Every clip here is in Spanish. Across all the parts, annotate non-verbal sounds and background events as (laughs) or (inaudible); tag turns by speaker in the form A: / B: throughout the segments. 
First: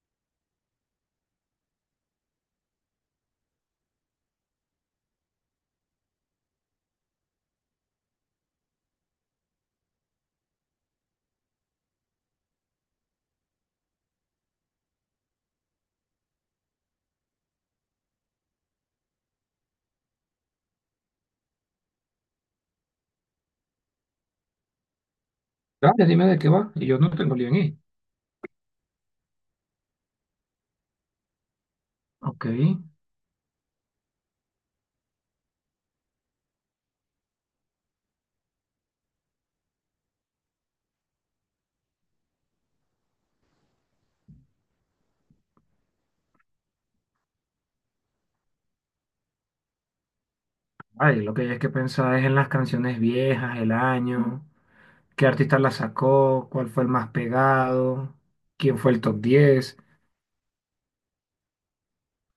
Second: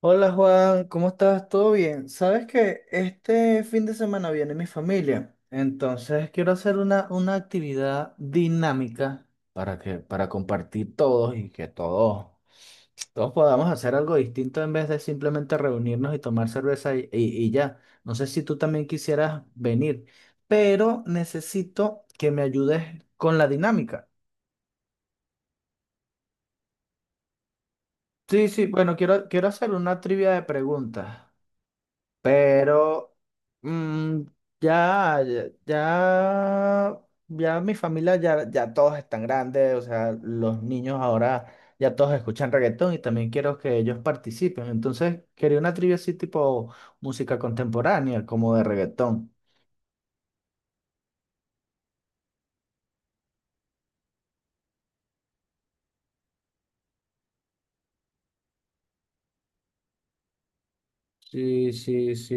A: Hola Juan, ¿cómo estás? ¿Todo bien? Sabes que este fin de semana viene mi familia, entonces quiero hacer una actividad dinámica para que, para compartir todos y que todos, todos podamos hacer algo distinto en vez de simplemente reunirnos y tomar cerveza y ya. No sé si tú también quisieras venir, pero necesito que me ayudes con la dinámica.
B: Dale, dime de qué va. Y yo no tengo lío en ir.
A: Sí, sí, bueno, quiero hacer una trivia de preguntas.
B: Ok.
A: Pero mm, ya, ya, ya, ya mi familia, ya, ya todos están grandes, o sea, los niños ahora ya todos escuchan reggaetón y también quiero que ellos participen. Entonces, quería una trivia así tipo música contemporánea, como de reggaetón.
B: Ay, lo que hay es que pensar es en las canciones viejas, el año, qué artista la sacó, cuál fue el más pegado, quién fue el top 10.
A: Sí, sí, sí.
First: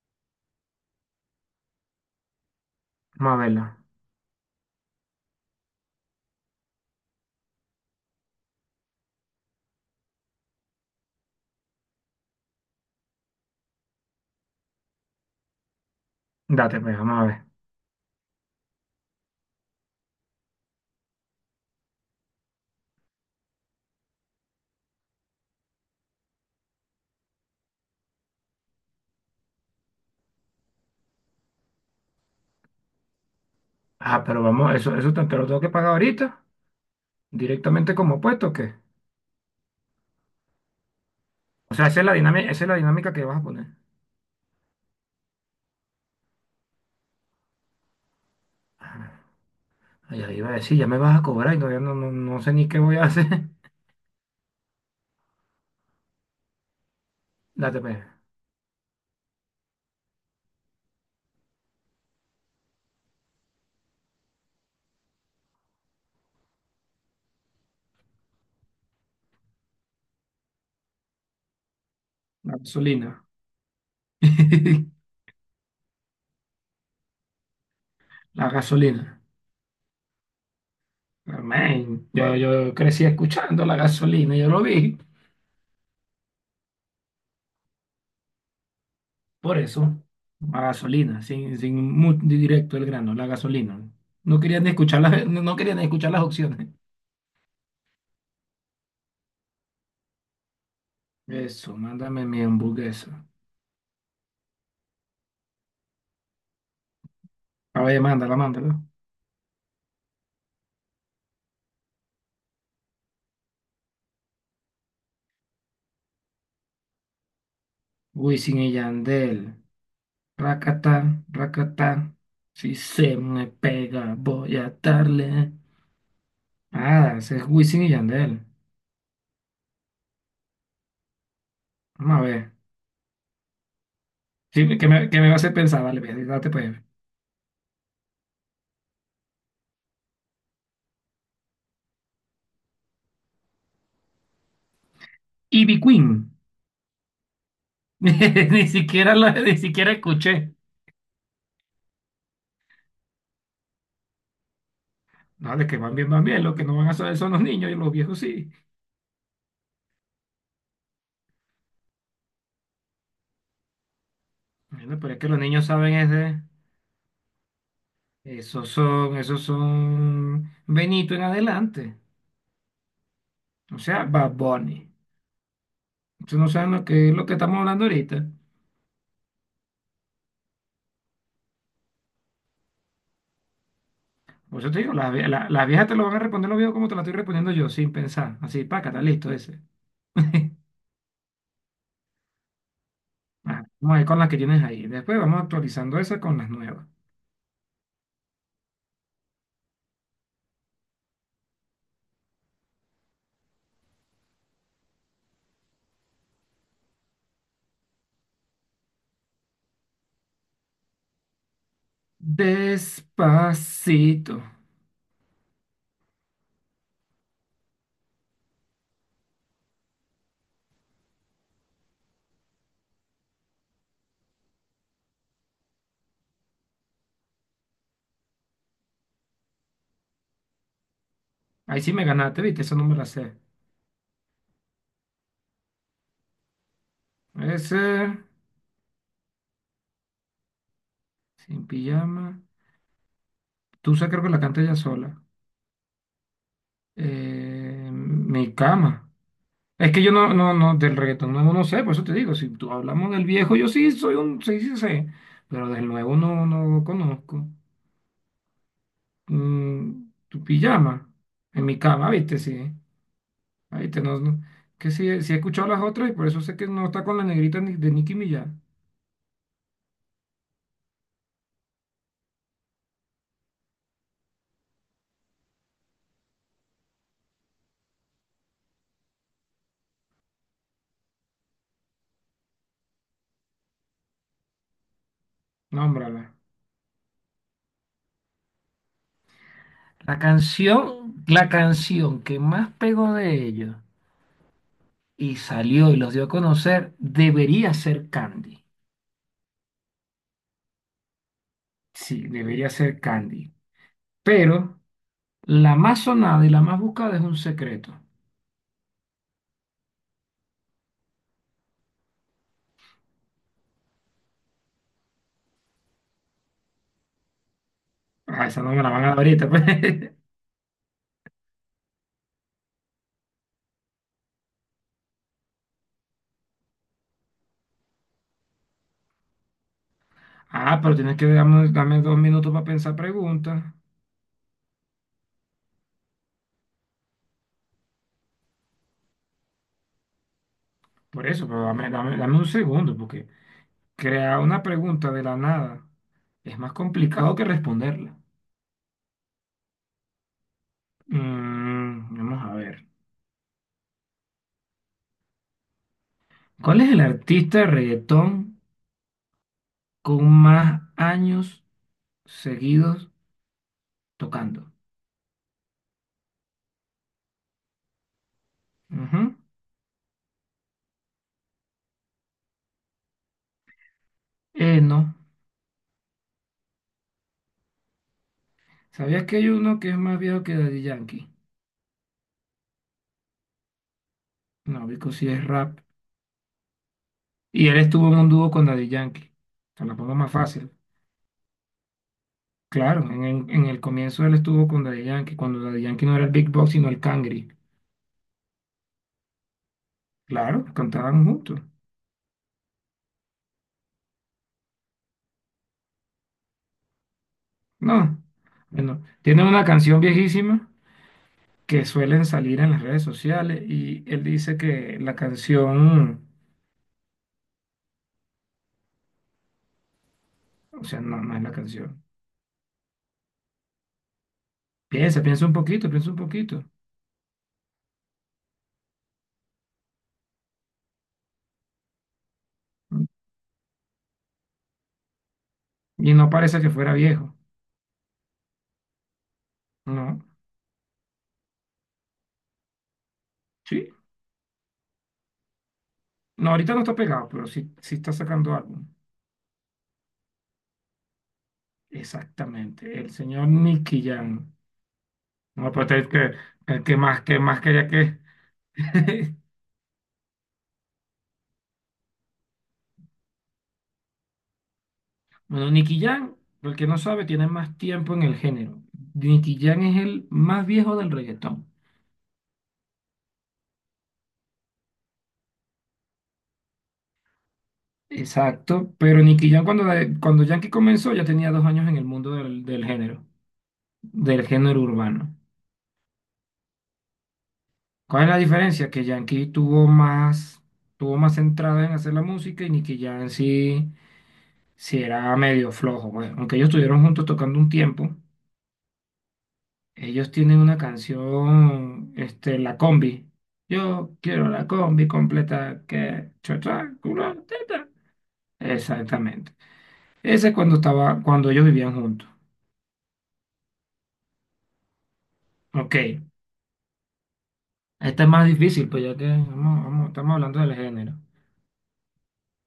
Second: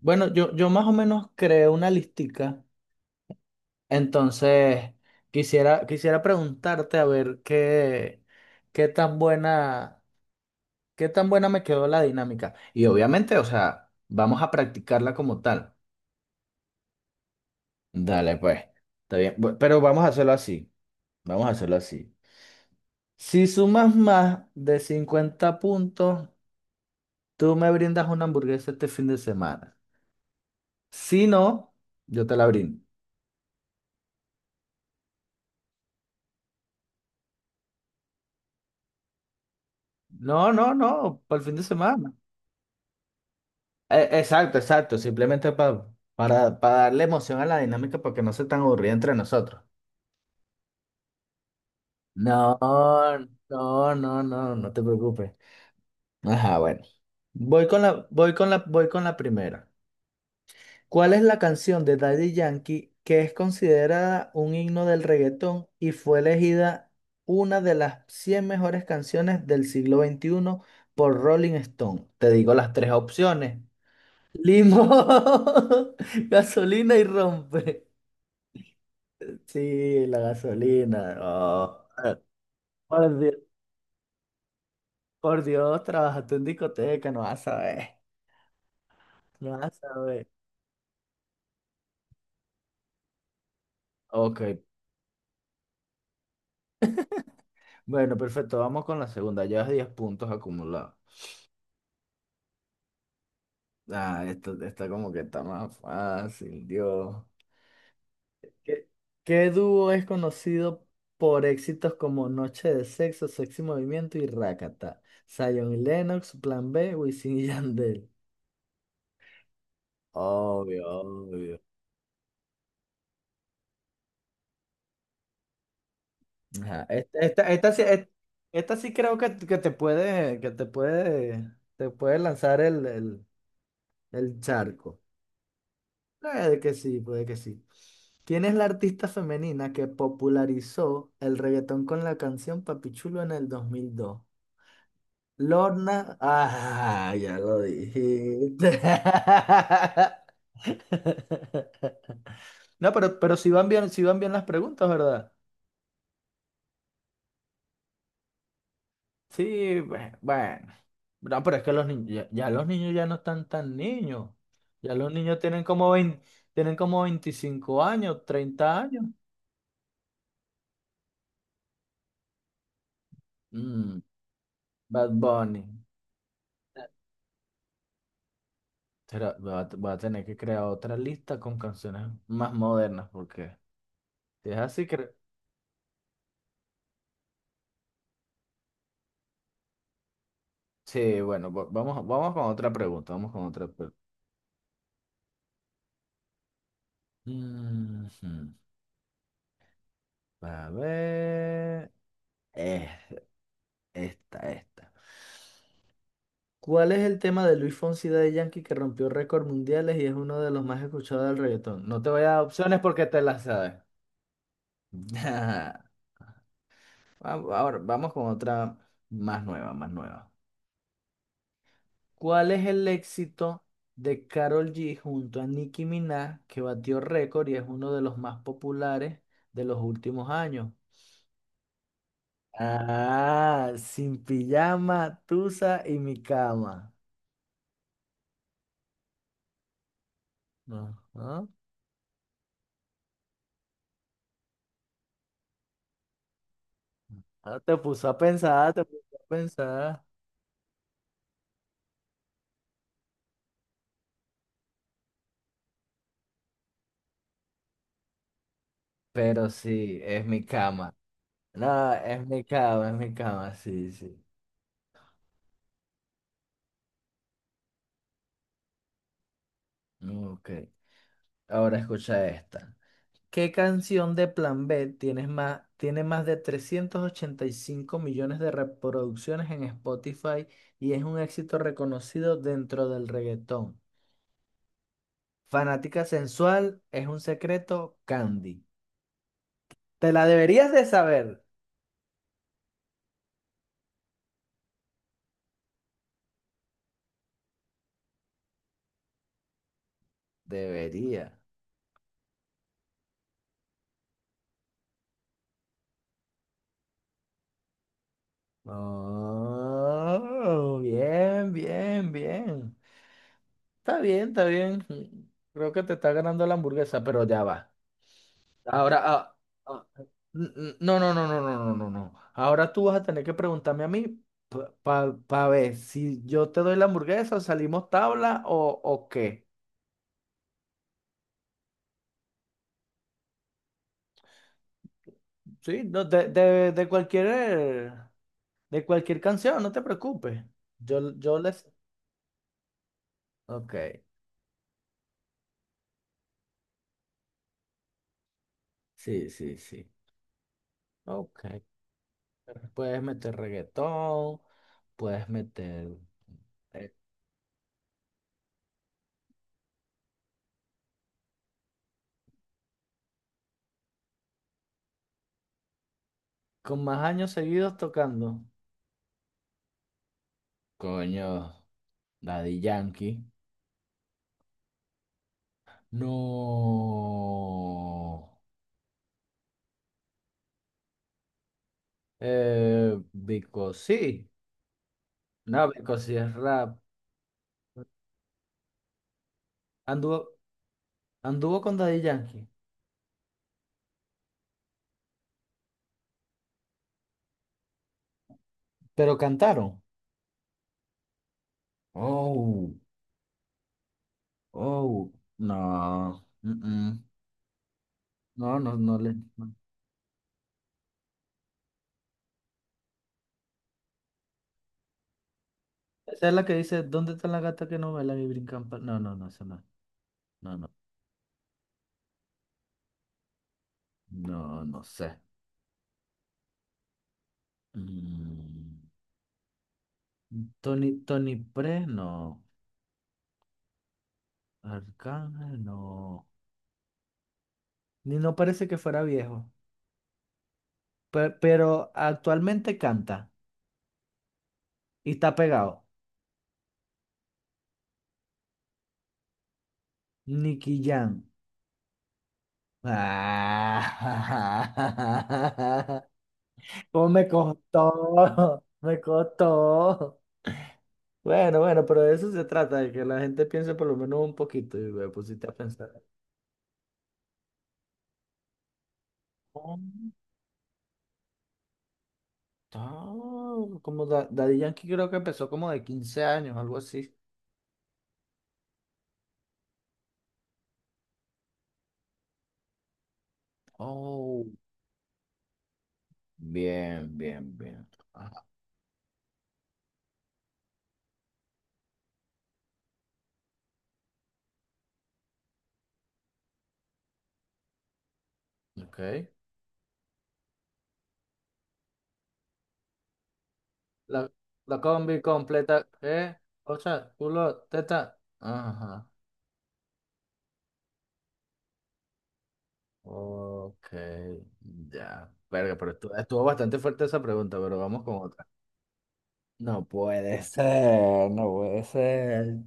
A: Bueno, yo más o menos creé una listica,
B: Vamos a verla.
A: entonces quisiera preguntarte a ver qué, qué tan buena... ¿Qué tan buena me quedó la dinámica? Y obviamente, o sea, vamos a practicarla como tal.
B: Date, pues, vamos a ver.
A: Dale, pues. Está bien. Pero vamos a hacerlo así. Vamos a hacerlo así. Si sumas más de 50 puntos, tú me brindas una hamburguesa este fin de semana. Si no, yo te la brindo.
B: Ah, pero vamos, eso te lo tengo que pagar ahorita, directamente como puesto, ¿o qué?
A: No, no, no, para el fin de
B: O sea,
A: semana.
B: esa es la dinámica que vas a poner.
A: Exacto, exacto. Simplemente para darle emoción a la dinámica para que no sea tan aburrida entre nosotros.
B: Ay, ahí iba a decir, ya me vas a cobrar y todavía no, no, no sé
A: No,
B: ni qué voy a hacer.
A: no, no, no, no te preocupes. Ajá, bueno.
B: (laughs) Date, pues.
A: Voy con la primera. ¿Cuál es la canción de Daddy Yankee que es considerada un himno del reggaetón y fue elegida una de las 100 mejores canciones del siglo veintiuno por Rolling Stone? Te digo
B: La
A: las tres
B: gasolina.
A: opciones.
B: (laughs)
A: Limón, (laughs) gasolina y rompe.
B: La gasolina.
A: Sí, la gasolina. No.
B: Amén. Yo crecí
A: Por Dios,
B: escuchando la gasolina, yo lo vi,
A: por Dios, trabajaste en discoteca, no vas a saber. No
B: por
A: vas a
B: eso,
A: saber.
B: la gasolina, sin directo el grano, la gasolina.
A: Ok,
B: No querían ni escuchar las opciones.
A: bueno, perfecto, vamos con la segunda. Llevas 10 puntos acumulados.
B: Eso, mándame mi hamburguesa.
A: Ah, esto está como que está más fácil, Dios.
B: A ver, mándala, mándala.
A: ¿Qué, ¿qué dúo es conocido por éxitos como Noche de Sexo, Sexy Movimiento y Rakata? Zion y Lennox, Plan B, Wisin y Yandel.
B: Wisin y Yandel,
A: Obvio,
B: racatán,
A: obvio.
B: racatán. Si se me pega, voy a darle.
A: Ajá,
B: Nada, ese es
A: Esta,
B: Wisin y Yandel.
A: esta sí creo que, te puede
B: Vamos a ver.
A: lanzar el
B: Sí, que
A: charco.
B: me, que me va a hacer pensar, dale, ve, date
A: Puede que
B: pues.
A: sí, puede que sí. ¿Quién es la artista femenina que popularizó el reggaetón con la canción Papichulo en el dos mil dos?
B: Ivy
A: Lorna.
B: Queen.
A: Ah, ya lo
B: (laughs)
A: dijiste.
B: Ni siquiera escuché.
A: (laughs) No, pero si van bien, si van bien las preguntas, ¿verdad?
B: No, de que van bien, van bien. Lo que no van a saber son los niños y los viejos sí.
A: Sí, bueno. No, pero es que los niños, ya, ya los niños ya no están tan niños. Ya
B: Bueno,
A: los
B: pero es que
A: niños
B: los
A: tienen
B: niños
A: como
B: saben es
A: 20
B: de-
A: tienen como 25 años, treinta años.
B: Esos son Benito en adelante. O
A: Mm,
B: sea, Bad Bunny.
A: Bad Bunny.
B: Ustedes no saben lo que es lo que estamos hablando ahorita.
A: Voy a, voy a tener que crear otra lista con canciones más modernas, porque si es
B: Por eso te
A: así,
B: digo, las, vie- la- las viejas te lo van a responder los viejos como te la estoy respondiendo yo, sin pensar. Así, paca, está listo ese.
A: sí, bueno, vamos, vamos con otra pregunta, vamos con otra
B: Ajá,
A: pregunta.
B: vamos a ir con las que tienes ahí. Después vamos actualizando esa con las nuevas.
A: Ujú. A ver, eh, esta, esta. ¿Cuál es el tema de Luis Fonsi de Yankee que rompió récords mundiales y es uno de los más escuchados del reggaetón? No te voy a dar opciones porque te las sabes.
B: Despacito.
A: (laughs) Va- Ahora vamos con otra más nueva, más nueva. ¿Cuál es el éxito de Karol G junto a Nicki Minaj que batió récord y es uno de los más populares de los últimos años?
B: Ahí sí me ganaste, ¿viste? Eso no me la sé.
A: Ah, sin pijama, tusa y mi cama.
B: Puede ser.
A: Ajá.
B: Sin pijama. Tusa creo que la canta ella sola.
A: Ah, te puso a
B: Mi
A: pensar, te
B: cama.
A: puso a
B: Es que
A: pensar.
B: yo no, no, no, del reggaetón nuevo no sé, por eso te digo, si tú hablamos del viejo, yo sí soy sí, sí sé, pero del nuevo no, no conozco.
A: Pero sí, es mi
B: Tu
A: cama.
B: pijama, en mi
A: No,
B: cama, viste, sí,
A: es mi cama,
B: ah,
A: sí,
B: viste, no,
A: sí.
B: no, que sí, sí he escuchado las otras y por eso sé que no está con la negrita ni- de Nicki Minaj,
A: Ok. Ahora escucha esta. ¿Qué canción de Plan B tiene más de 385 millones de reproducciones en Spotify y es un éxito reconocido dentro del reggaetón? Fanática
B: nómbrala.
A: sensual, es un secreto, Candy. ¿Te la deberías de saber?
B: La canción que más pegó de ellos y salió y los dio a conocer, debería ser Candy.
A: Debería.
B: Sí, debería ser Candy. Pero la más sonada y la más buscada es un secreto.
A: Oh, bien, bien, bien. Está bien, está bien. Creo que te está ganando la hamburguesa, pero ya va.
B: Ah, esa no me la
A: Ahora,
B: van a dar
A: ah,
B: ahorita, pues.
A: ah,
B: (laughs)
A: no, no, no, no, no, no, no, no. Ahora tú vas a tener que preguntarme a mí para ver si yo te doy la hamburguesa, salimos tabla o qué.
B: Ah, pero tienes que darme, dame 2 minutos para pensar preguntas.
A: Sí, no, de cualquier canción, no te preocupes. Yo,
B: Por
A: yo
B: eso, pero
A: les...
B: dame un segundo, porque
A: Ok,
B: crear una pregunta de la nada es más complicado que responderla.
A: sí, sí, sí. Ok.
B: Vamos a ver.
A: Puedes meter reggaetón, puedes meter...
B: ¿Cuál es
A: eh,
B: el artista de reggaetón con más años seguidos tocando?
A: con más años seguidos tocando.
B: Ujú.
A: Coño, Daddy Yankee.
B: No.
A: No.
B: ¿Sabías que hay uno que es más viejo que Daddy Yankee?
A: Vico, sí.
B: No, Vico sí es
A: No,
B: rap.
A: Vico, sí es rap.
B: Y él estuvo en un dúo con Daddy Yankee. Te la pongo
A: Anduvo,
B: más fácil.
A: anduvo con Daddy Yankee.
B: Claro, en el comienzo él estuvo con Daddy Yankee, cuando Daddy Yankee no era el Big Boss, sino el Cangri.
A: Pero cantaron.
B: Claro, cantaban juntos.
A: Oh, oh. No. Mm-mm.
B: No.
A: No, no, no
B: Bueno,
A: le.
B: tiene
A: No.
B: una canción viejísima que suelen salir en las redes sociales y él dice que la canción,
A: Esa es la que dice, ¿dónde está la gata que no baila y brincan? No, no, no, esa no. No, no.
B: o sea, no, no es la canción.
A: No, no sé.
B: Piensa, piensa un poquito, piensa un poquito.
A: Mm. Tony, Tony Pre, no. Arcángel,
B: Y
A: no.
B: no parece que fuera viejo.
A: Ni no parece que fuera viejo.
B: No.
A: Pero, actualmente canta
B: Sí,
A: y está pegado.
B: no, ahorita no está pegado, pero sí, sí está sacando álbum.
A: Nicky Jam.
B: Exactamente, el señor Nicky Jam. No me puede
A: Ah,
B: creer que, el
A: (laughs) ¿Cómo me
B: que más quería que.
A: costó? (laughs) Me
B: (laughs)
A: costó. Bueno, bueno, pero de eso se trata, de que la gente piense por lo menos un poquito y me pusiste a
B: Bueno,
A: pensar.
B: Nicky Jam, el que no sabe, tiene más tiempo en el género. Nicky
A: Oh,
B: Jam es el más viejo del reggaetón.
A: oh, Daddy Yankee creo que empezó como de 15 años, algo así.
B: Exacto, pero Nicky Jam cuando, cuando Yankee comenzó ya tenía 2 años en el mundo del del
A: Oh,
B: género urbano.
A: bien, bien, bien.
B: ¿Cuál es la
A: Ajá,
B: diferencia? Que Yankee tuvo más centrada en hacer la música y Nicky Jam sí. Sí, era medio flojo, güey. Aunque ellos estuvieron juntos tocando un tiempo,
A: ok.
B: ellos tienen una canción, este, La Combi. Yo
A: La,
B: quiero la
A: la
B: combi
A: combi
B: completa
A: completa,
B: que
A: ¿eh?
B: cha,
A: O
B: cha,
A: sea,
B: culo,
A: culo,
B: teta.
A: teta. Ajá.
B: Exactamente. Ese es cuando estaba, cuando ellos vivían juntos.
A: Ok, ya. Verga, pero
B: Ok.
A: estuvo bastante fuerte esa pregunta, pero vamos con
B: Esta es
A: otra.
B: más difícil, pues ya que
A: No
B: estamos
A: puede
B: hablando del género.
A: ser, no puede ser.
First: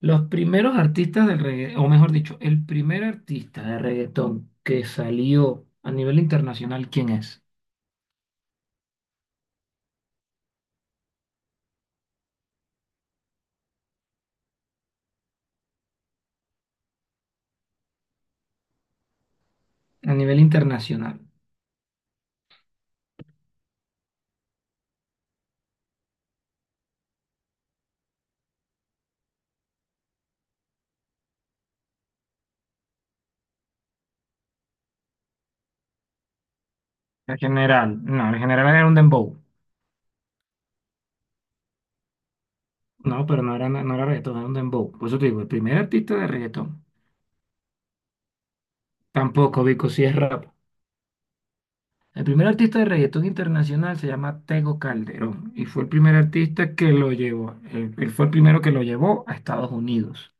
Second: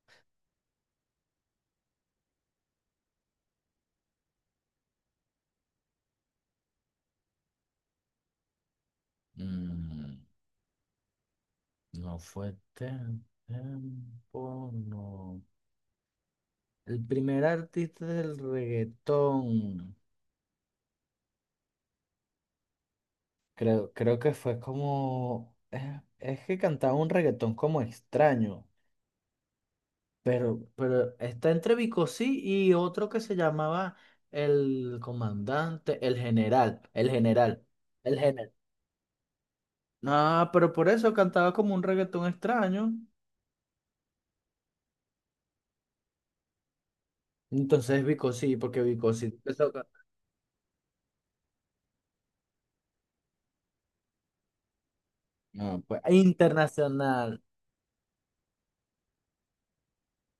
B: Los primeros artistas del reggaetón, o mejor dicho, el primer artista de reggaetón que salió a nivel internacional, ¿quién es?
A: Mm, no fue tiempo, no. El primer artista del reggaetón.
B: A nivel internacional.
A: Creo, creo que fue como... es que cantaba un reggaetón como extraño. Pero está entre Bicosí y otro que se llamaba el comandante,
B: En general,
A: el
B: no, en
A: general.
B: general era un dembow.
A: Ah, pero por eso cantaba como un reggaetón extraño.
B: No, pero no era, no era reggaetón, era un dembow. Por eso te digo, el primer artista de reggaetón.
A: Entonces Bicosí, porque Bicosí
B: Tampoco, Vico, si es rap. El primer artista de reggaetón internacional se llama Tego Calderón y
A: No,
B: fue el
A: pues,
B: primer artista que lo
A: internacional.
B: llevó. Él fue el primero que lo llevó a Estados Unidos.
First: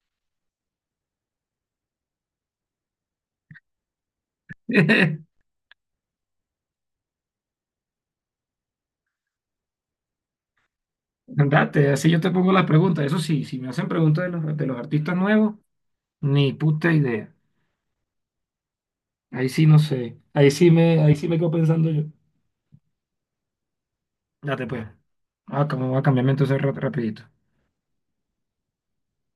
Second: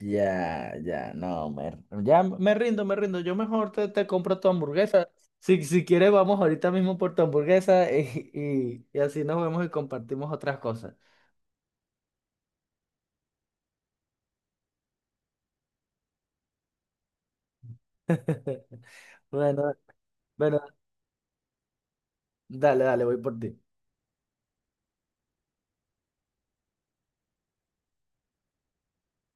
A: Ya, ya, no, me, ya me rindo, me rindo. Yo mejor te compro tu hamburguesa.
B: (laughs)
A: Si, si quieres, vamos ahorita mismo por tu hamburguesa (laughs) y así nos vemos y compartimos otras cosas.
B: Andate, así yo te pongo las preguntas. Eso sí, si me hacen preguntas de los artistas nuevos, ni puta idea.
A: (laughs)
B: Ahí sí
A: Bueno.
B: no sé.
A: Bueno,
B: Ahí sí me quedo pensando yo.
A: dale, dale, voy por ti.
B: Date pues. Ah, como voy a cambiarme entonces rapidito.